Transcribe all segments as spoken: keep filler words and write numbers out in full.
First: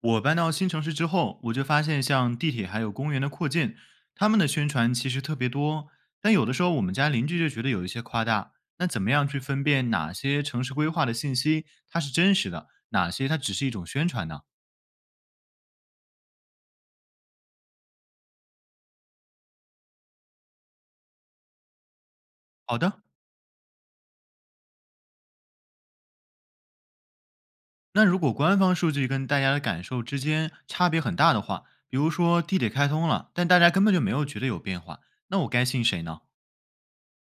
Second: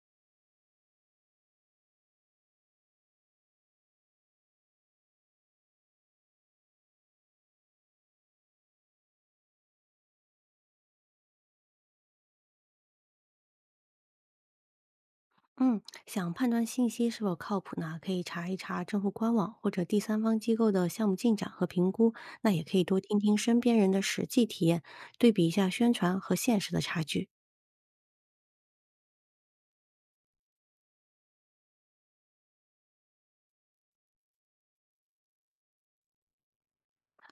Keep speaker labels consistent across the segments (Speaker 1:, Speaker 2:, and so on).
Speaker 1: 我搬到新城市之后，我就发现像地铁还有公园的扩建，他们的宣传其实特别多，但有的时候我们家邻居就觉得有一些夸大。那怎么样去分辨哪些城市规划的信息它是真实的，哪些它只是一种宣传呢？
Speaker 2: 嗯，想判断信息是否靠谱呢，可以查一查政府官网或者第三方机构的项目进展和评估。那也可
Speaker 1: 好
Speaker 2: 以多
Speaker 1: 的。
Speaker 2: 听听身边人的实际体验，对比一下宣传和现实的差距。
Speaker 1: 那如果官方数据跟大家的感受之间差别很大的话，比如说地铁开通了，但大家根本就没有觉得有变化，那我该信谁呢？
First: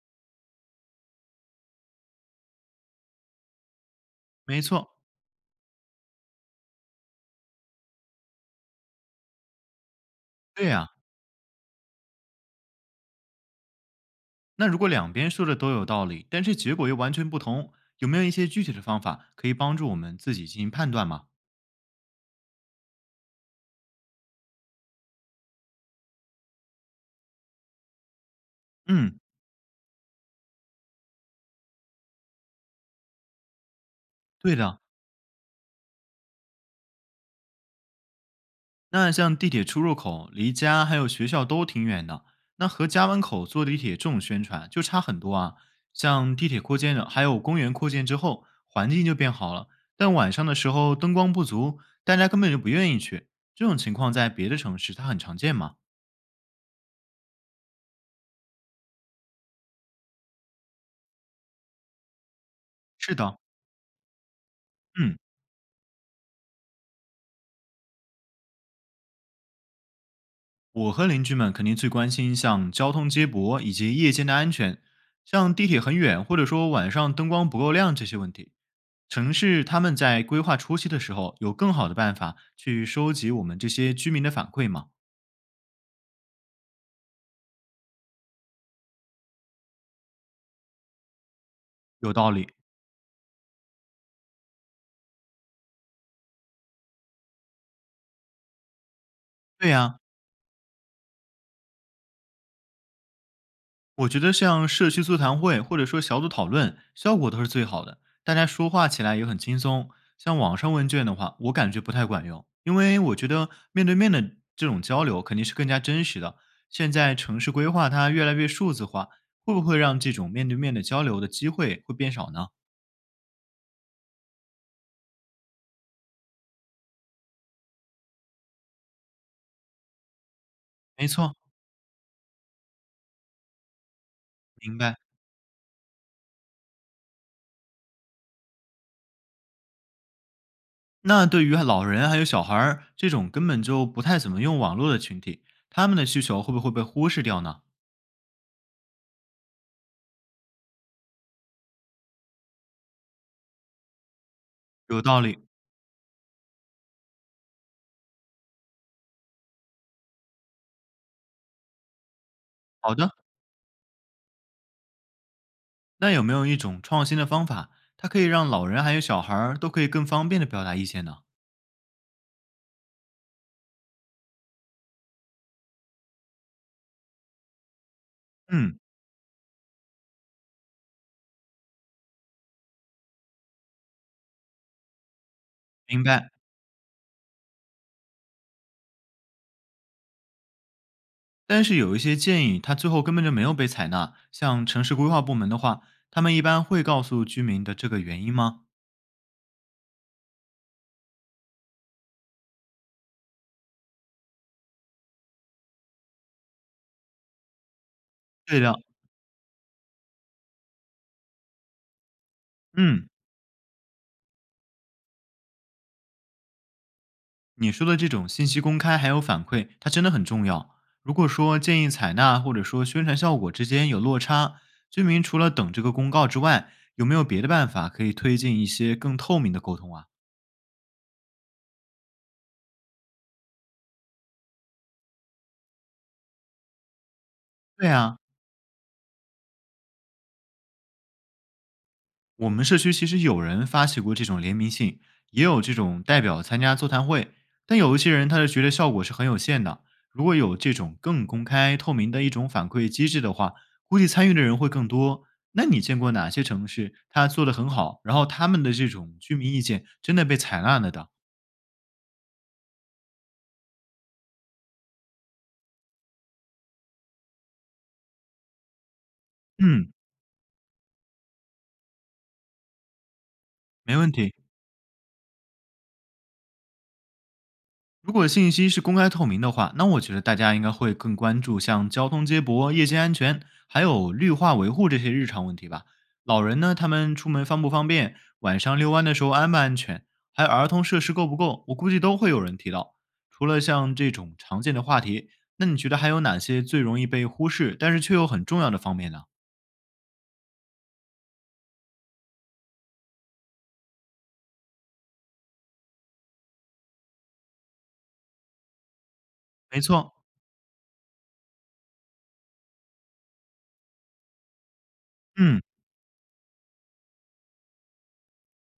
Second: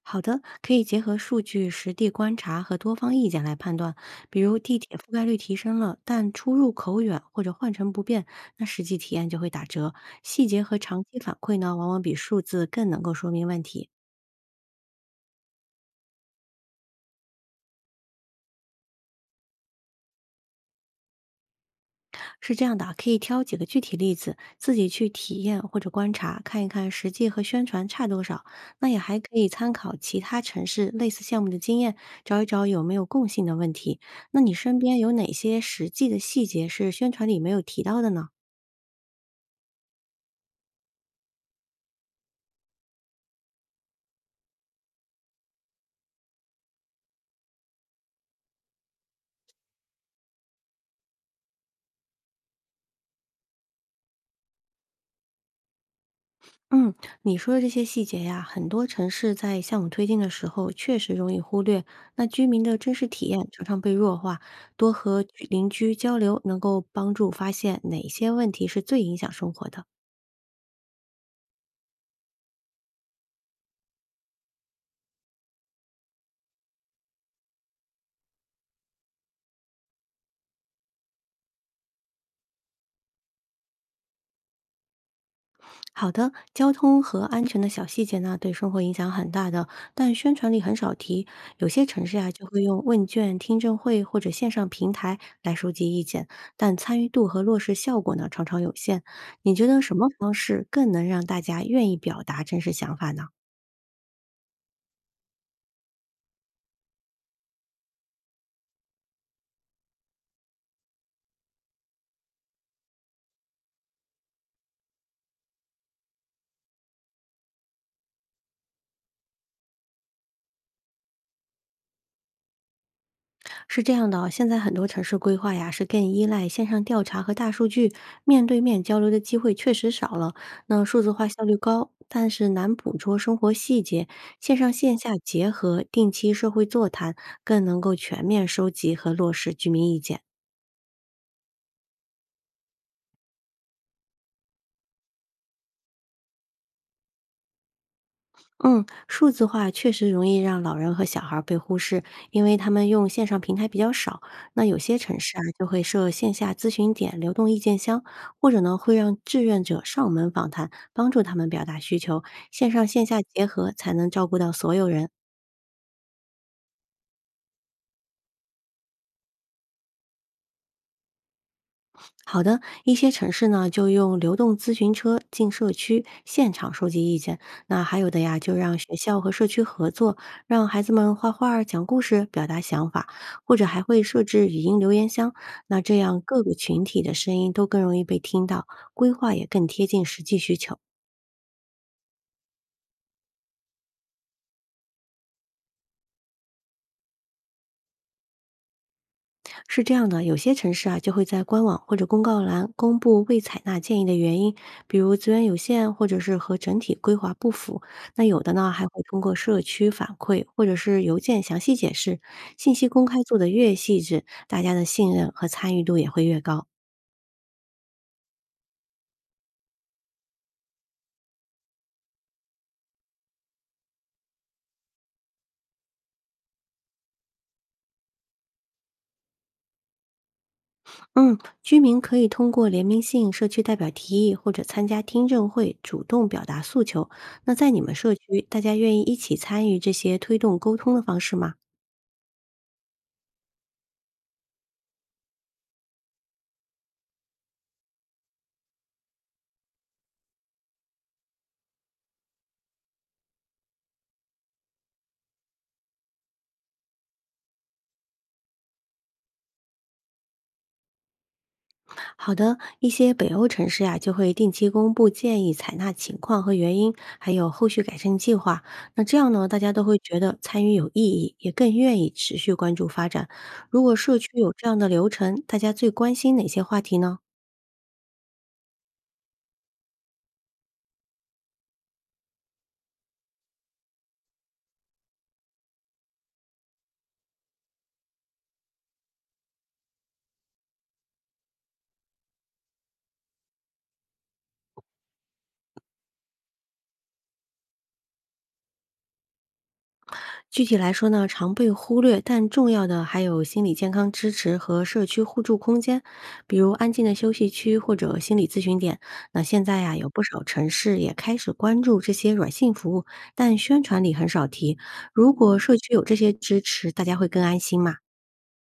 Speaker 2: 好的，可以结合数据、实地观察和多方意见来判断。比如
Speaker 1: 没
Speaker 2: 地
Speaker 1: 错，
Speaker 2: 铁覆盖率提升了，但出入口远或者换乘不便，那实际体验就会打折。细节
Speaker 1: 对
Speaker 2: 和
Speaker 1: 呀、
Speaker 2: 长期反馈呢，往往比数字更能够说明问题。
Speaker 1: 那如果两边说的都有道理，但是结果又完全不同，有没有一些具体的方法可以帮助我们自己进行判断吗？
Speaker 2: 是这样的啊，可以挑几个具体例子，自己去体验或者观察，看一看实际和宣传差多少。那也还
Speaker 1: 嗯，
Speaker 2: 可以参考其他城市类似项目的经验，找一找有没有共性的问题。那你
Speaker 1: 对
Speaker 2: 身
Speaker 1: 的。
Speaker 2: 边有哪些实际的细节是宣传里没有提到的呢？
Speaker 1: 那像地铁出入口离家还有学校都挺远的，那和家门口坐地铁这种宣传就差很多啊。像地铁扩建了，还有公园扩建之后，环境就变好了，但晚上的时候灯光不足，大家根本就不愿意去。这种情况在别的城市它很常见吗？
Speaker 2: 嗯，你说的这些细节呀，很多城市在项目推进的时候确实容易忽略。那居民的真实
Speaker 1: 是
Speaker 2: 体
Speaker 1: 的，
Speaker 2: 验常常被弱化，多
Speaker 1: 嗯。
Speaker 2: 和邻居交流能够帮助发现哪些问题是最影响生活的。
Speaker 1: 我和邻居们肯定最关心像交通接驳以及夜间的安全，像地铁很远或者说晚上灯光不够亮这些问题。城市他们在规划初期的时候，有更好的办法去收集我们这些居民的反馈吗？
Speaker 2: 好的，交通和安全的小细节呢，对生活影响很大的，但宣传里很少提。有些城
Speaker 1: 有
Speaker 2: 市啊，
Speaker 1: 道
Speaker 2: 就
Speaker 1: 理。
Speaker 2: 会用问卷、听证会或者线上平台来收集意见，但参与度和落实效果呢，常常有限。你觉
Speaker 1: 对
Speaker 2: 得什
Speaker 1: 呀、
Speaker 2: 么方式更能让大家愿意表达真实想法呢？
Speaker 1: 我觉得像社区座谈会或者说小组讨论，效果都是最好的，大家说话起来也很轻松。像网上问卷的话，我感觉不太管用，因为我觉得面对面的这种交流肯定是更加真实的。现在城市规划它越来越数字化，会不会让这种面对面的交流的机会会变少呢？
Speaker 2: 是这样的哦，现在很多城市规划呀，是更依赖线上调查和大数据，面对面交流的机会确实少了。那数
Speaker 1: 没
Speaker 2: 字化
Speaker 1: 错，
Speaker 2: 效率高，但是难捕捉生活细节，线上
Speaker 1: 明
Speaker 2: 线
Speaker 1: 白。
Speaker 2: 下结合，定期社会座谈，更能够全面收集和落实居民意见。
Speaker 1: 那对于老人还有小孩儿这种根本就不太怎么用网络的群体，他们的需求会不会被忽视掉呢？
Speaker 2: 嗯，数字化确实容易让老人和小孩儿被忽视，因为他们用线上平台比较少。那有些
Speaker 1: 有
Speaker 2: 城
Speaker 1: 道
Speaker 2: 市
Speaker 1: 理。
Speaker 2: 啊，就会设线下咨询点、流动意见箱，或者呢，会让志愿者上门访谈，帮助他们表达需求。线上
Speaker 1: 好
Speaker 2: 线
Speaker 1: 的。
Speaker 2: 下结合，才能照顾到所有人。
Speaker 1: 那有没有一种创新的方法，它可以让老人还有小孩儿都可以更方便的表达意见呢？
Speaker 2: 好的，一些城市呢就用流动咨询车进社区现场收集意见，那还有的呀就让
Speaker 1: 嗯，
Speaker 2: 学校和社区合作，让孩子们画画儿讲故事、表达想法，或者还会设置语音留言箱。那这
Speaker 1: 明
Speaker 2: 样
Speaker 1: 白。
Speaker 2: 各个群体的声音都更容易被听到，规划也更贴近实际需求。
Speaker 1: 但是有一些建议，它最后根本就没有被采纳。像城市规划部门的话，他们一般会告诉居民的这个原因吗？
Speaker 2: 是这样的，有些城市啊就会在官网或者公告栏公布未采纳建议的原因，比如资源有限，或者是和整体规划不符。那有的
Speaker 1: 对
Speaker 2: 呢
Speaker 1: 的，
Speaker 2: 还会通过社区反馈或者是邮件详细解释。信息公
Speaker 1: 嗯，
Speaker 2: 开做得越细致，大家的信任和参与度也会越高。
Speaker 1: 你说的这种信息公开还有反馈，它真的很重要。如果说建议采纳或者说宣传效果之间有落差，居民除了等这个公告之外，有没有别的办法可以推进一些更透明的沟通啊？
Speaker 2: 嗯，居民可以通过联名信、社区代表提议或者参加听证会，主动表达诉求。那在你
Speaker 1: 对
Speaker 2: 们社
Speaker 1: 啊，
Speaker 2: 区，大家愿意一起参与这些推动沟通的方式吗？
Speaker 1: 我们社区其实有人发起过这种联名信，也有这种代表参加座谈会，但有一些人他就觉得效果是很有限的。如果有这种更公开透明的一种反馈机制的话，估计参与的人会更多。那你见过哪些城市他做的很好，然后他们的这种居民意见真的被采纳了的？
Speaker 2: 好的，一些北欧城市呀、就会定期公布建议采纳情况和原因，还有后续改善计划。那这样呢，大家都
Speaker 1: 嗯，
Speaker 2: 会觉得参与有意义，也更愿意持续关注发展。如果
Speaker 1: 没问
Speaker 2: 社区
Speaker 1: 题。
Speaker 2: 有这样的流程，大家最关心哪些话题呢？
Speaker 1: 如果信息是公开透明的话，那我觉得大家应该会更关注像交通接驳、夜间安全，还有绿化维护这些日常问题吧。老人呢，他们出门方不方便，晚上遛弯的时候安不安全，还有儿童设施够不够，我估计都会有人提到。除了像这种常见的话题，那你觉得还有哪些最容易被忽视，但是却又很重要的方面呢？
Speaker 2: 具体来说呢，常被忽略，但重要的还有心理健康支持和社区互助空间，比如安静的休息区或者心理咨询点。那现在
Speaker 1: 没
Speaker 2: 呀，有
Speaker 1: 错，
Speaker 2: 不少城市也开始关注这些软性服务，但宣传里很少提。如果
Speaker 1: 嗯。
Speaker 2: 社区有这些支持，大家会更安心嘛。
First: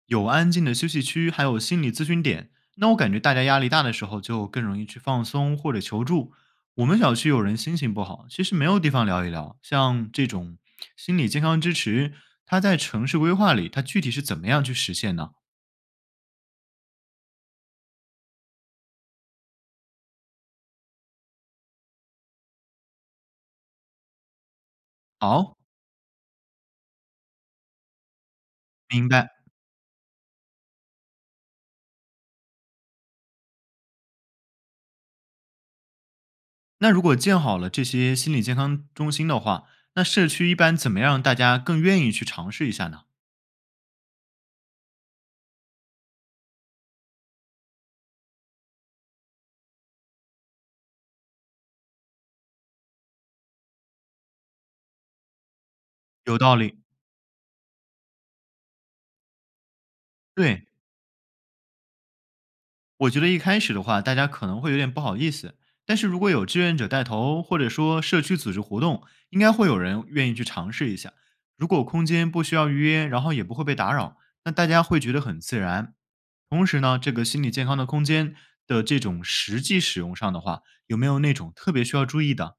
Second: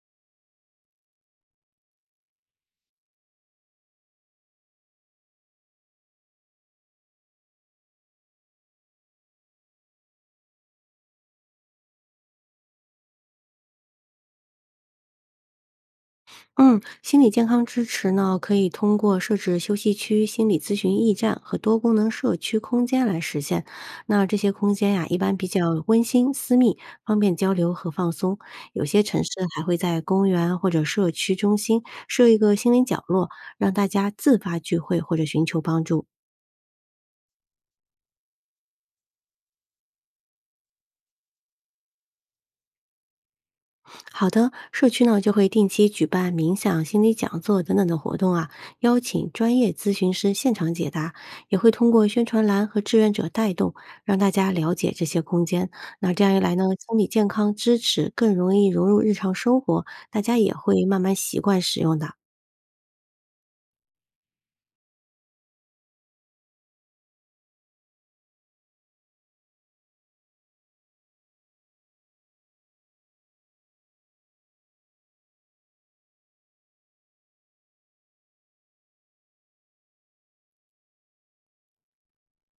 Speaker 1: 有安静的休息区，还有心理咨询点。那我感觉大家压力大的时候，就更容易去放松或者求助。我们小区有人心情不好，其实没有地方聊一聊。像这种心理健康支持，它在城市规划里，它具体是怎么样去实现呢？
Speaker 2: 嗯，心理健康支持呢，可以通过设置休息区、心理咨询驿站和多功能社区空间来实现。那这些空间呀，一般比
Speaker 1: 好，
Speaker 2: 较温馨、私密，方便交流和放松。有些
Speaker 1: 明
Speaker 2: 城市
Speaker 1: 白。
Speaker 2: 还会在公园或者社区中心设一个心灵角落，让大家自发聚会或者寻求帮助。
Speaker 1: 那如果建好了这些心理健康中心的话，那社区一般怎么样让大家更愿意去尝试一下呢？
Speaker 2: 好的，社区呢就会定期举办冥想、心理讲座等等的活动啊，邀请专业咨询师现场解答，也会通过宣传栏和志愿者带动，让大家了解这些空间。那这样
Speaker 1: 有
Speaker 2: 一来
Speaker 1: 道
Speaker 2: 呢，
Speaker 1: 理，
Speaker 2: 心理健康支持更容易融入日常生活，大家也
Speaker 1: 对。
Speaker 2: 会慢慢习惯使用的。
Speaker 1: 我觉得一开始的话，大家可能会有点不好意思，但是如果有志愿者带头，或者说社区组织活动，应该会有人愿意去尝试一下。如果空间不需要预约，然后也不会被打扰，那大家会觉得很自然。同时呢，这个心理健康的空间的这种实际使用上的话，有没有那种特别需要注意的？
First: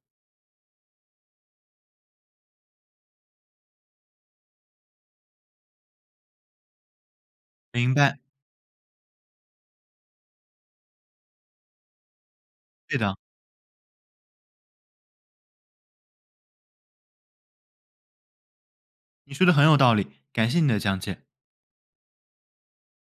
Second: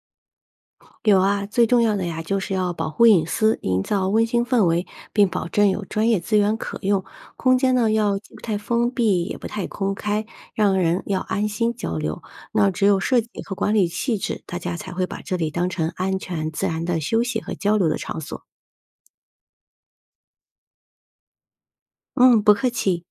Speaker 2: 有啊，最重要的呀，就是要保护隐私，营造温馨氛围，并保证有专业资源可用。空间呢，
Speaker 1: 明
Speaker 2: 要
Speaker 1: 白，
Speaker 2: 既不太封闭，也不太公开，让人要安心交流。那只
Speaker 1: 对
Speaker 2: 有
Speaker 1: 的，
Speaker 2: 设计和管理细致，大家才会把这里当成安全、自然的休息和交流的场所。
Speaker 1: 你说的很有道理，感谢你的讲解。
Speaker 2: 嗯，不客气。